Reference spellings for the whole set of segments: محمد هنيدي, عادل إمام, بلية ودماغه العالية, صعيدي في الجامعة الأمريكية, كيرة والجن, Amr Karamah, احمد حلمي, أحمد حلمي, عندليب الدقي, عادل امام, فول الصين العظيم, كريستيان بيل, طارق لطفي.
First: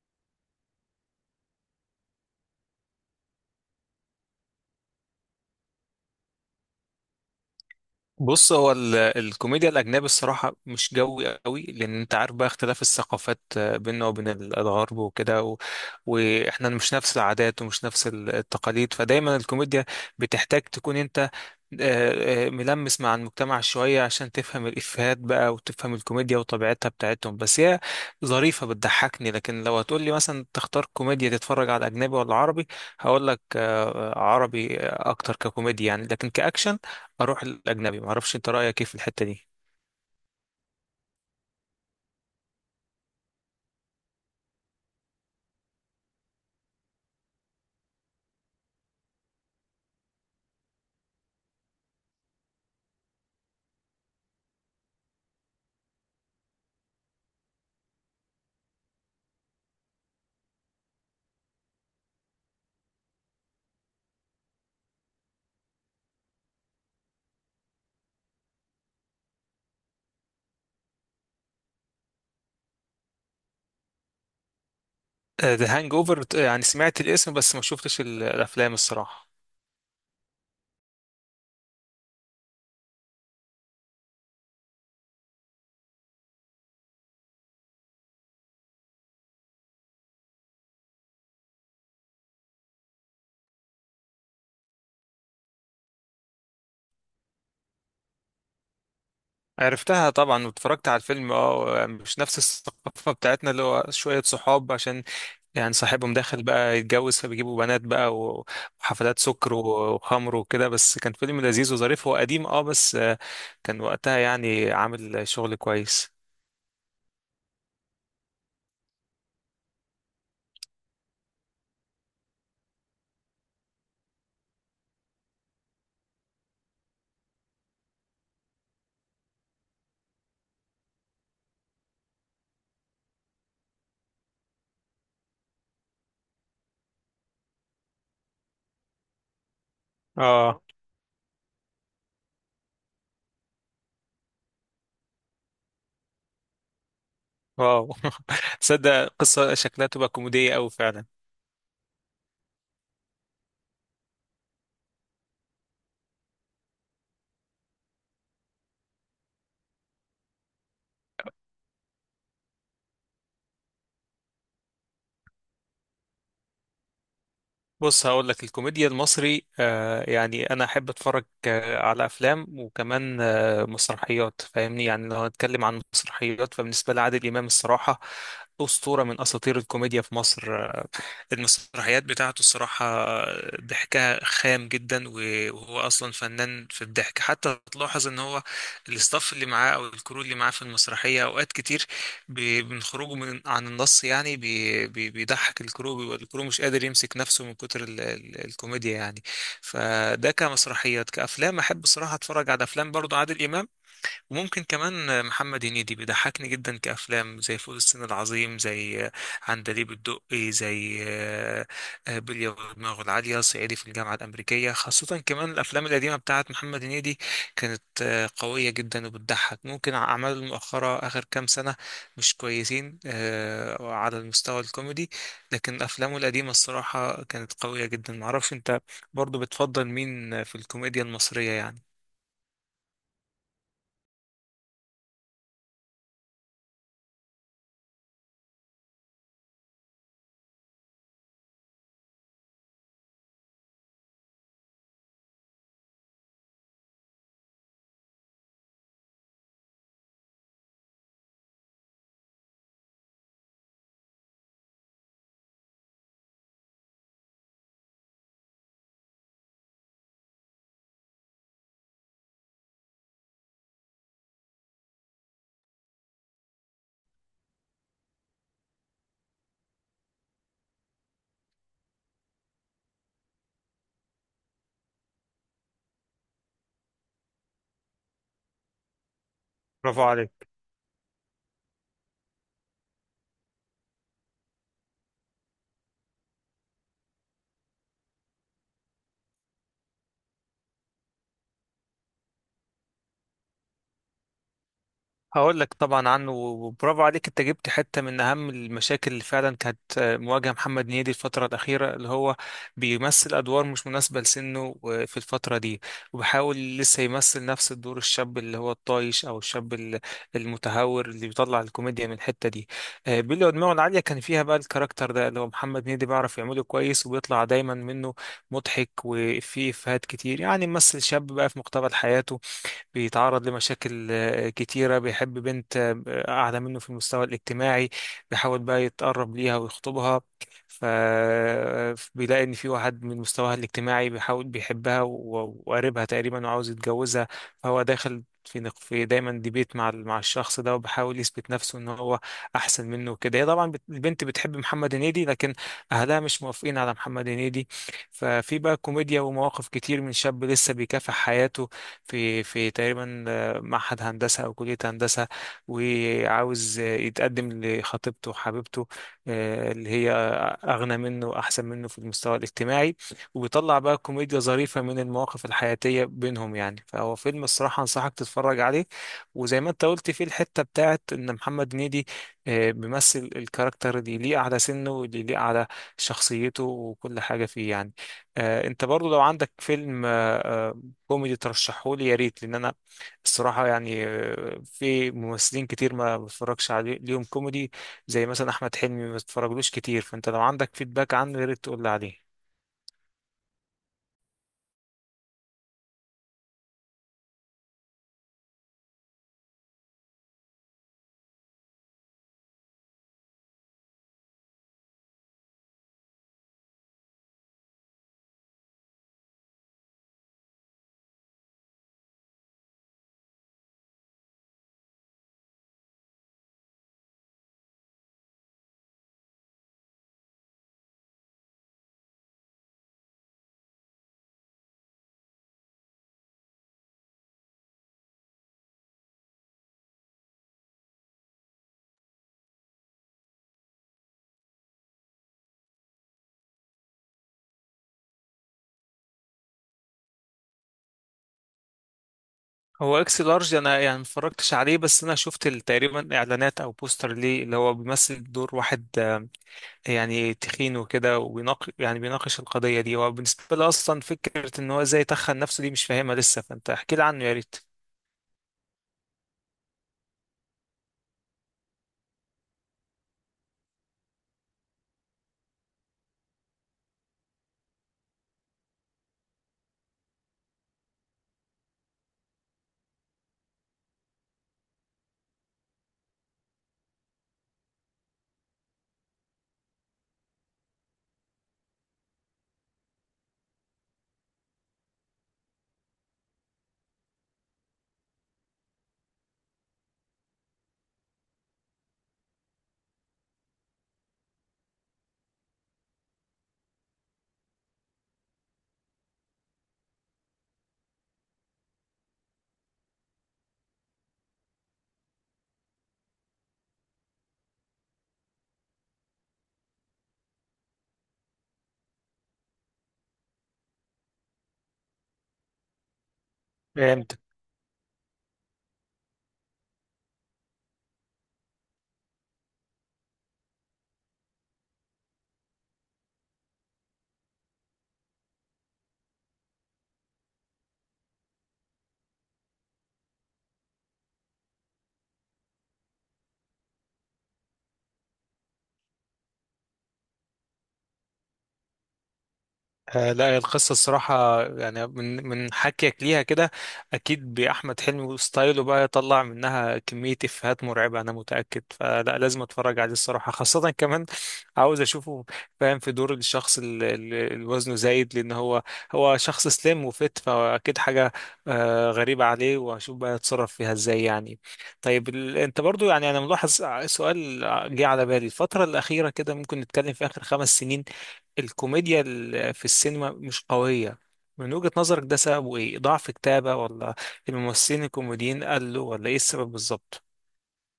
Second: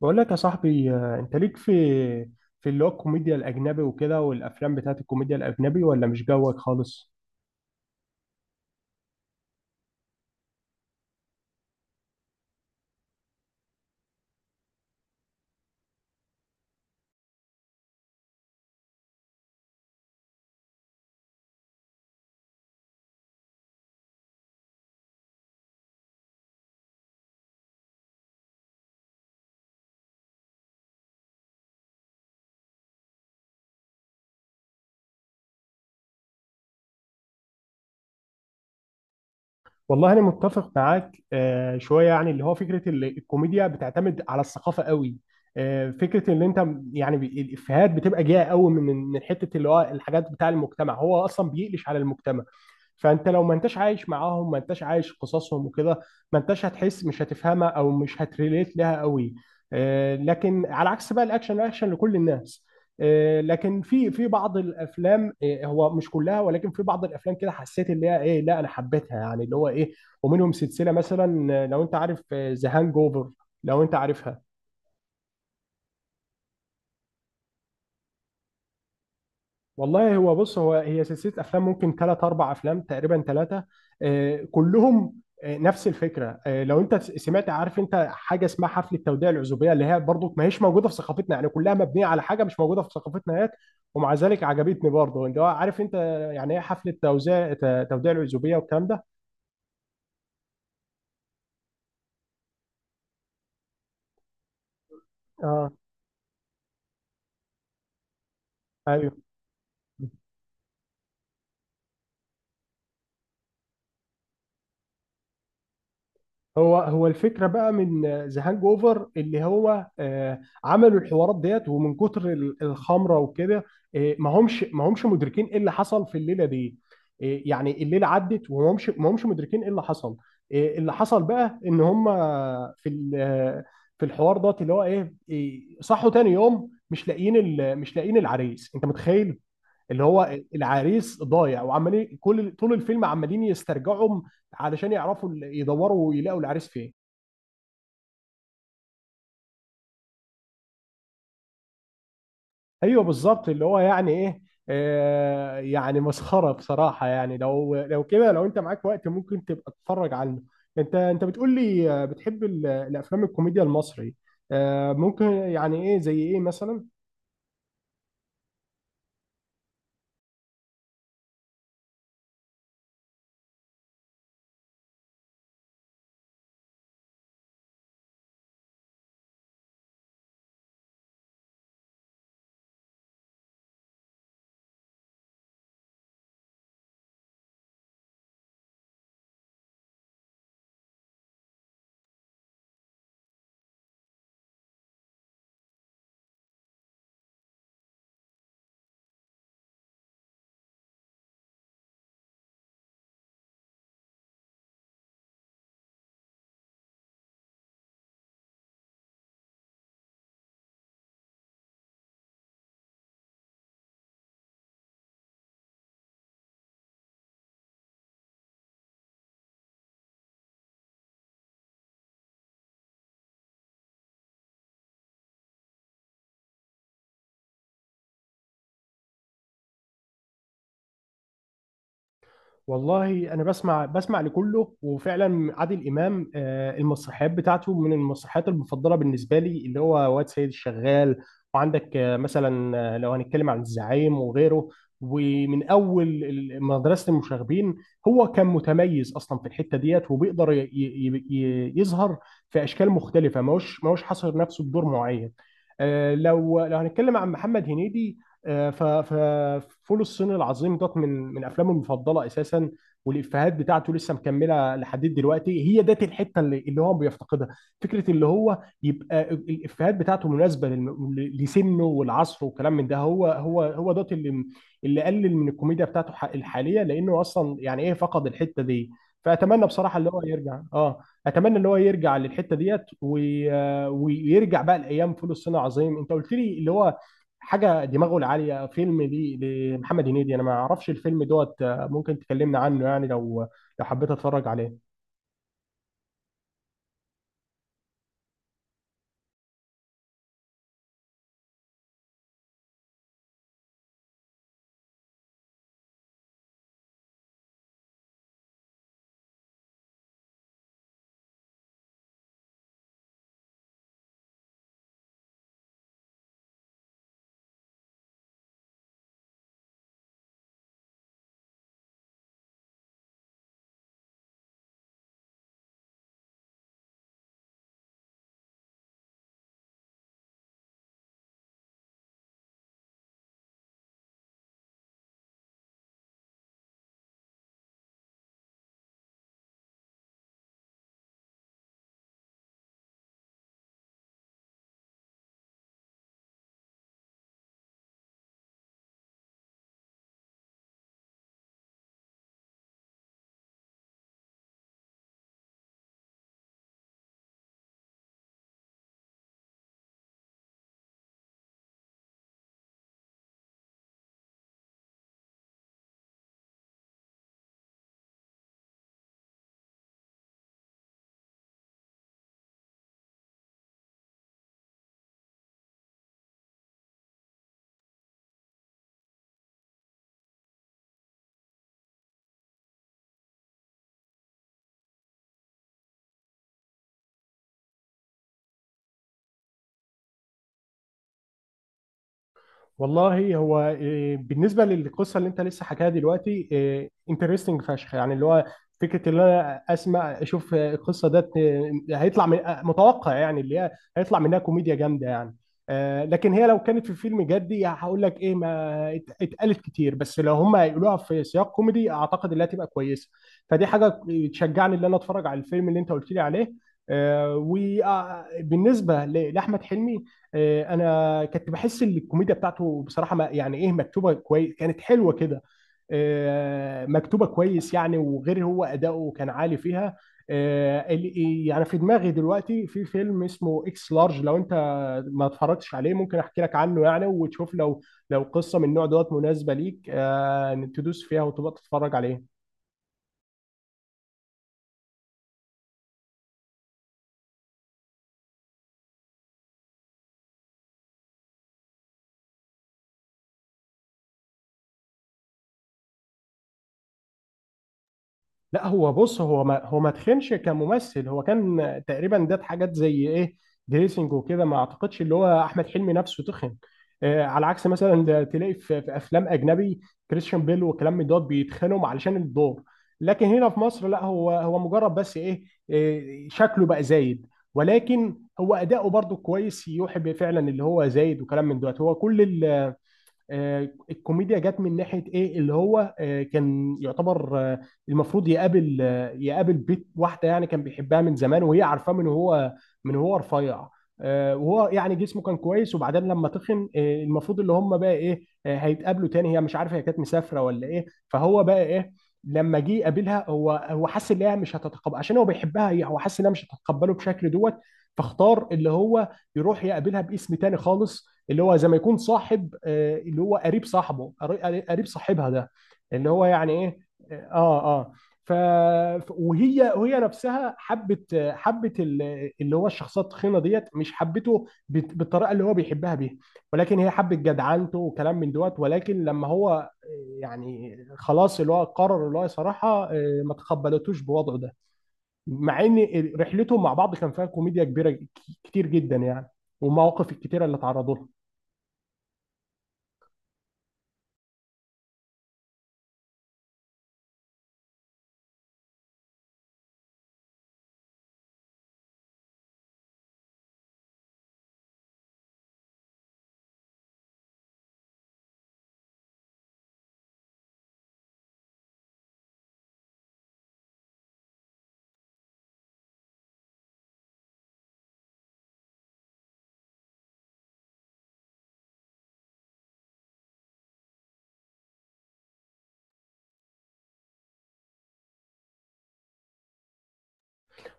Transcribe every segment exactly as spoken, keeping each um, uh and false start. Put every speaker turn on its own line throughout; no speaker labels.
بقول لك يا صاحبي، آه، انت ليك في في اللي هو الكوميديا الاجنبي وكده، والافلام بتاعت الكوميديا الاجنبي، ولا مش جوك خالص؟
بص، هو ال- الكوميديا الأجنبي الصراحة مش جوي قوي، لأن أنت عارف بقى اختلاف الثقافات، آه، بيننا وبين ال- الغرب وكده، و... وإحنا مش نفس العادات ومش نفس ال- التقاليد. فدايما الكوميديا بتحتاج تكون أنت آه، آه، ملمس مع المجتمع شوية عشان تفهم الإفيهات بقى وتفهم الكوميديا وطبيعتها بتاعتهم. بس هي ظريفة بتضحكني. لكن لو هتقول لي مثلا تختار كوميديا تتفرج على أجنبي ولا عربي، هقول لك آه، عربي أكتر ككوميديا يعني، لكن كأكشن اروح الاجنبي. ما اعرفش انت رايك ايه في الحته دي؟
والله انا متفق معاك آه، شويه، يعني اللي هو فكره ال- الكوميديا بتعتمد على الثقافه قوي. آه، فكره ان انت م- يعني بي- الافيهات بتبقى جايه قوي من من حته اللي هو الحاجات بتاع المجتمع، هو اصلا بيقلش على المجتمع. فانت لو ما انتش عايش معاهم، ما انتش عايش قصصهم وكده، ما انتش هتحس، مش هتفهمها او مش هتريليت لها قوي. آه، لكن على عكس بقى، الاكشن الاكشن لكل الناس. آه، لكن في في بعض الافلام، آه، هو مش كلها، ولكن في بعض الافلام كده حسيت اللي هي ايه، لا، انا حبيتها، يعني اللي هو ايه، ومنهم سلسله مثلا، آه، لو انت عارف ذا هانج اوفر، لو انت عارفها.
ذا هانج اوفر، يعني سمعت الاسم بس ما شفتش ال- الافلام الصراحه.
والله هو بص، هو هي سلسلة أفلام، ممكن ثلاث أربع أفلام، تقريبا ثلاثة كلهم. آه، نفس الفكرة. آه، لو أنت س- سمعت، عارف أنت حاجة اسمها حفلة توديع العزوبية، اللي هي برضو ما هيش موجودة في ثقافتنا، يعني كلها مبنية على حاجة مش موجودة في ثقافتنا هيك، ومع ذلك عجبتني برضو. أنت عارف أنت يعني إيه حفلة توزيع ت- توديع العزوبية والكلام ده؟
عرفتها طبعا واتفرجت على الفيلم. اه، مش نفس الثقافه بتاعتنا. اللي هو شويه صحاب، عشان
أه،
يعني صاحبهم داخل بقى يتجوز، فبيجيبوا بنات بقى و- وحفلات
أيوه.
سكر و- وخمر وكده. بس كان فيلم لذيذ وظريف. هو قديم اه بس آه، كان وقتها يعني عامل شغل كويس.
هو هو الفكره بقى من ذا هانج اوفر، اللي هو آه، عملوا الحوارات ديت، ومن كتر ال- الخمره وكده، آه، ما همش ما همش مدركين ايه اللي حصل في الليله دي. آه، يعني الليله عدت، وما همش ما همش مدركين ايه اللي حصل. آه، اللي حصل بقى ان هم في ال- آه، في الحوار دوت اللي هو ايه. آه، صحوا تاني يوم، مش لاقيين ال- مش لاقيين العريس، انت متخيل؟ اللي هو
اه،
العريس ضايع، وعمالين كل طول الفيلم عمالين يسترجعوا علشان يعرفوا، ال- يدوروا ويلاقوا العريس فين.
واو، تصدق قصة شكلها تبقى كوميدية أوي فعلا.
ايوه بالظبط، اللي هو يعني ايه، آه، يعني مسخره بصراحه، يعني لو لو كده، لو انت معاك وقت، ممكن تبقى تتفرج عنه. انت انت بتقول لي آه، بتحب ال- الافلام الكوميديا المصري. آه، ممكن يعني ايه زي ايه مثلا؟
بص، هقول لك الكوميديا المصري آه يعني انا احب اتفرج آه على افلام، وكمان آه مسرحيات فاهمني. يعني لو هنتكلم عن مسرحيات، فبالنسبه لي عادل امام الصراحه اسطوره من اساطير الكوميديا في مصر. المسرحيات بتاعته الصراحة ضحكها خام جدا، و- وهو أصلا فنان في الضحك. حتى تلاحظ إن هو الاستاف اللي معاه أو الكرو اللي معاه في المسرحية أوقات كتير بي- من خروجه من عن النص، يعني بي بي بيضحك الكرو، بيبقى الكرو مش قادر يمسك نفسه من كتر ال ال الكوميديا يعني. فده كمسرحيات. كأفلام أحب الصراحة أتفرج على أفلام برضه عادل إمام. وممكن كمان محمد هنيدي بيضحكني جدا، كأفلام زي فول الصين العظيم، زي عندليب الدقي، زي آه، آه، بلية ودماغه العالية، صعيدي في الجامعة الأمريكية. خاصة كمان الأفلام القديمة بتاعت محمد هنيدي كانت آه، قوية جدا وبتضحك. ممكن أعماله المؤخرة آخر كام سنة مش كويسين آه، على المستوى الكوميدي. لكن أفلامه القديمة الصراحة كانت قوية جدا. معرفش أنت برضو بتفضل مين في الكوميديا المصرية يعني؟
والله انا بسمع بسمع لكله، وفعلا عادل امام، آه، المسرحيات بتاعته من المسرحيات المفضله بالنسبه لي، اللي هو واد سيد الشغال. وعندك آه، مثلا، آه، لو هنتكلم عن الزعيم وغيره، ومن اول ال- مدرسه المشاغبين. هو كان متميز اصلا في الحته ديت، وبيقدر ي- ي- ي- يظهر في اشكال مختلفه. ماهوش ماهوش حاصر نفسه بدور معين. آه، لو لو هنتكلم عن محمد هنيدي، ففول الصين العظيم دوت من من افلامه المفضله اساسا، والافيهات بتاعته لسه مكمله لحد دلوقتي. هي ديت الحته اللي اللي هو بيفتقدها. فكره اللي هو يبقى ال- الافيهات بتاعته مناسبه للم- ل- لسنه والعصر وكلام من ده، هو هو هو دوت اللي اللي قلل من الكوميديا بتاعته ح- الحاليه، لانه اصلا يعني ايه فقد الحته دي. فاتمنى بصراحه
برافو
اللي هو
عليك.
يرجع، اه. اتمنى اللي هو يرجع للحته ديت، وي- آه، ويرجع بقى لايام فول الصين العظيم. انت قلت لي اللي هو حاجه دماغه العاليه، فيلم لي لمحمد هنيدي، انا ما اعرفش الفيلم دوت. آه، ممكن تكلمنا عنه يعني، لو لو حبيت اتفرج عليه.
هقول لك طبعا عنه. وبرافو عليك، انت جبت حته من اهم المشاكل اللي فعلا كانت آه، مواجهه محمد هنيدي الفتره الاخيره، اللي هو بيمثل ادوار مش مناسبه لسنه آه، في الفتره دي. وبيحاول لسه يمثل نفس الدور الشاب، اللي هو الطايش او الشاب ال- المتهور، اللي بيطلع الكوميديا من الحته دي. آه، بيلي ودماغه العاليه كان فيها بقى الكاركتر ده اللي هو محمد هنيدي بيعرف يعمله كويس، وبيطلع دايما منه مضحك، وفيه افيهات كتير. يعني ممثل شاب بقى في مقتبل حياته بيتعرض لمشاكل آه، كتيرة، بيحب بنت آه، أعلى منه في المستوى الاجتماعي، بيحاول بقى يتقرب ليها ويخطبها. فبيلاقي إن في واحد من مستواها الاجتماعي بيحاول بيحبها و- وقريبها تقريبا، وعاوز يتجوزها. فهو داخل في نق- في دايما ديبيت مع ال- مع الشخص ده، وبحاول يثبت نفسه ان هو احسن منه وكده. هي طبعا بت- البنت بتحب محمد هنيدي، لكن اهلها مش موافقين على محمد هنيدي. ففي بقى كوميديا ومواقف كتير من شاب لسه بيكافح حياته في في تقريبا آه، معهد هندسة أو كلية هندسة. وعاوز آه، يتقدم لخطيبته حبيبته، آه، اللي هي أغنى منه وأحسن منه في المستوى الاجتماعي. وبيطلع بقى كوميديا ظريفة من المواقف الحياتية بينهم يعني. فهو فيلم الصراحة أنصحك تتفرج عليه. وزي ما أنت قلت، فيه الحتة بتاعت إن محمد هنيدي آه، بيمثل الكاركتر اللي يليق على سنه واللي يليق على شخصيته وكل حاجة فيه يعني. آه، أنت برضو لو عندك فيلم آه، آه، كوميدي ترشحهولي يا ريت. لأن أنا الصراحة يعني آه، في ممثلين كتير ما بتفرجش عليهم كوميدي، زي مثلا احمد حلمي ما اتفرجلوش كتير. فانت لو عندك فيدباك عنه يا ريت تقول لي عليه.
والله هو إيه، بالنسبه للقصه اللي انت لسه حكاها دلوقتي، انترستنج فشخ، يعني اللي هو فكره اللي انا اسمع، اشوف آه، القصه ده هيطلع من آه، متوقع، يعني اللي هي هيطلع منها كوميديا جامده، يعني. آه، لكن هي لو كانت في فيلم جدي، هقول لك ايه، ما ات- اتقالت كتير. بس لو هم هيقولوها في سياق كوميدي، اعتقد انها تبقى كويسه. فدي حاجه تشجعني ان انا اتفرج على الفيلم اللي انت قلت لي عليه. وبالنسبه لاحمد حلمي، آه، انا كنت بحس ان الكوميديا بتاعته بصراحه ما يعني ايه، مكتوبه كويس، كانت حلوه كده. آه، مكتوبه كويس يعني، وغير هو اداؤه كان عالي فيها. آه، ال- يعني في دماغي دلوقتي في فيلم اسمه اكس لارج، لو انت ما اتفرجتش عليه، ممكن احكي لك عنه يعني، وتشوف لو لو قصه من النوع دوت مناسبه ليك، آه، تدوس فيها وتبقى تتفرج عليه.
هو اكس لارج، انا يعني ما اتفرجتش عليه. بس انا شفت ال- تقريبا اعلانات او بوستر ليه، اللي هو بيمثل دور واحد آه، يعني تخين وكده، وبيناقش، يعني بيناقش القضية دي. هو بالنسبة لي اصلا فكرة ان هو ازاي تخن نفسه دي مش فاهمها لسه. فانت احكي لي عنه يا ريت.
لا هو بص، هو ما هو ما تخنش كممثل. هو كان تقريبا ده حاجات زي ايه، دريسنج وكده، ما اعتقدش اللي هو احمد حلمي نفسه تخن. آه على عكس مثلا، ده تلاقي في, في افلام اجنبي، كريستيان بيل والكلام من دوت، بيتخانهم علشان الدور. لكن هنا في مصر لا، هو هو مجرد بس ايه، آه، شكله بقى زايد، ولكن هو اداؤه برضو كويس، يوحي بفعلا اللي هو زايد وكلام من دوت. هو كل آه، الكوميديا جت من ناحيه ايه، اللي هو آه، كان يعتبر آه، المفروض يقابل آه، يقابل بيت واحده، يعني كان بيحبها من زمان، وهي عارفاه من هو من هو رفيع. آه، وهو يعني جسمه كان كويس، وبعدين لما تخن، آه، المفروض اللي هم بقى ايه، آه، هيتقابلوا تاني. هي مش عارفه، هي كانت مسافره ولا ايه. فهو بقى ايه، لما جه يقابلها، هو هو حس ان هي مش هتتقبل، عشان هو بيحبها هي، هو حس انها مش هتتقبله بشكل دوت. فاختار اللي هو يروح يقابلها باسم تاني خالص، اللي هو زي ما يكون صاحب، آه، اللي هو قريب صاحبه قري- قريب صاحبها ده، اللي هو يعني ايه،
فاهم.
اه اه. آه. ف ف- وهي وهي نفسها حبت حبت ال- اللي هو الشخصيه التخينه ديت، مش حبته بت- بالطريقه اللي هو بيحبها بيها، ولكن هي حبت جدعنته وكلام من دوت. ولكن لما هو آه، يعني خلاص اللي هو قرر، اللي هو صراحه آه، ما تقبلتوش بوضعه ده، مع ان رحلتهم مع بعض كان فيها كوميديا كبيره، ك- كتير جدا يعني، والمواقف الكتيره اللي اتعرضوا لها.
آه، لا، هي القصة الصراحة يعني من من حكيك ليها كده أكيد بأحمد حلمي وستايله بقى يطلع منها كمية إفيهات مرعبة أنا متأكد. فلا لازم أتفرج عليه الصراحة، خاصة كمان عاوز أشوفه فاهم في دور الشخص اللي وزنه زايد. لأن هو هو شخص سليم وفت، فأكيد حاجة آه، غريبة عليه. وأشوف بقى يتصرف فيها إزاي يعني. طيب، ال... أنت برضو يعني أنا ملاحظ سؤال جه على بالي الفترة الأخيرة كده. ممكن نتكلم في آخر خمس سنين الكوميديا ال- في السينما مش قوية. من وجهة نظرك ده سببه ايه؟ ضعف كتابة ولا الممثلين الكوميديين قلوا ولا ايه السبب بالظبط؟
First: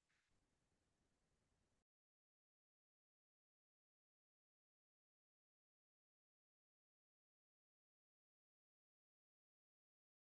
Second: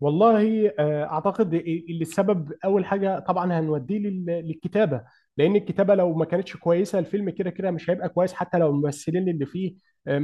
والله، آه، اعتقد إيه، اللي السبب اول حاجه طبعا هنوديه لل- للكتابه، لان الكتابه لو ما كانتش كويسه، الفيلم كده كده مش هيبقى كويس حتى لو الممثلين اللي فيه آه،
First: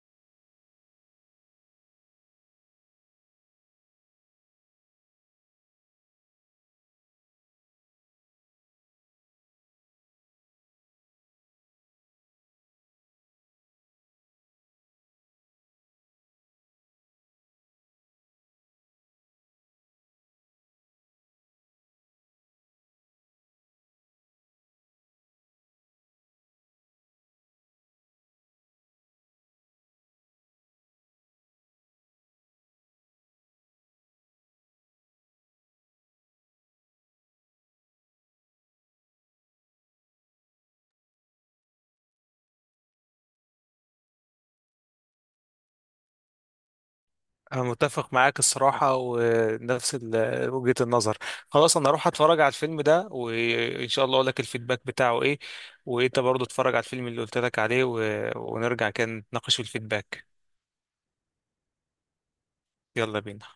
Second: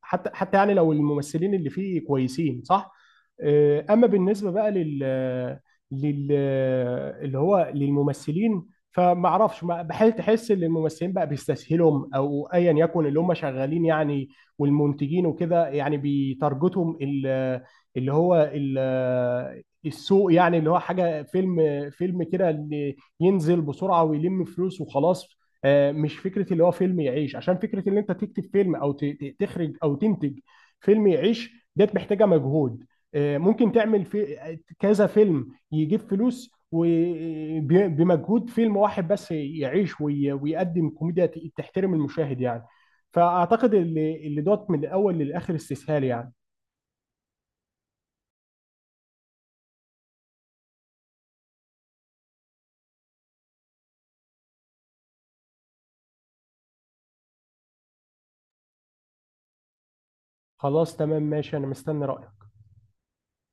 حتى حتى يعني لو الممثلين اللي فيه كويسين، صح. آه، اما بالنسبه بقى لل لل اللي هو للممثلين، فما اعرفش، ما- بحيث تحس ان الممثلين بقى بيستسهلهم، او ايا يكن اللي هم شغالين يعني، والمنتجين وكده. يعني بيتارجتهم ال- اللي هو ال- السوق، يعني اللي هو حاجه فيلم فيلم كده، اللي ينزل بسرعه ويلم فلوس وخلاص. آه، مش فكره اللي هو فيلم يعيش، عشان فكره ان انت تكتب فيلم او ت- ت- تخرج او تنتج فيلم يعيش، ديت محتاجه مجهود. آه، ممكن تعمل في كذا فيلم يجيب فلوس، وبمجهود فيلم واحد بس يعيش وي- ويقدم كوميديا ت- تحترم المشاهد يعني. فاعتقد اللي اللي دوت من الاول للاخر استسهال يعني.
انا متفق معاك الصراحة ونفس ال- وجهة النظر. خلاص، انا اروح اتفرج على الفيلم ده وان شاء الله اقول لك الفيدباك بتاعه ايه. وانت برضو اتفرج على الفيلم اللي قلت لك عليه و... ونرجع كده نتناقش في الفيدباك.
خلاص تمام، ماشي، انا مستني رايك.
يلا بينا.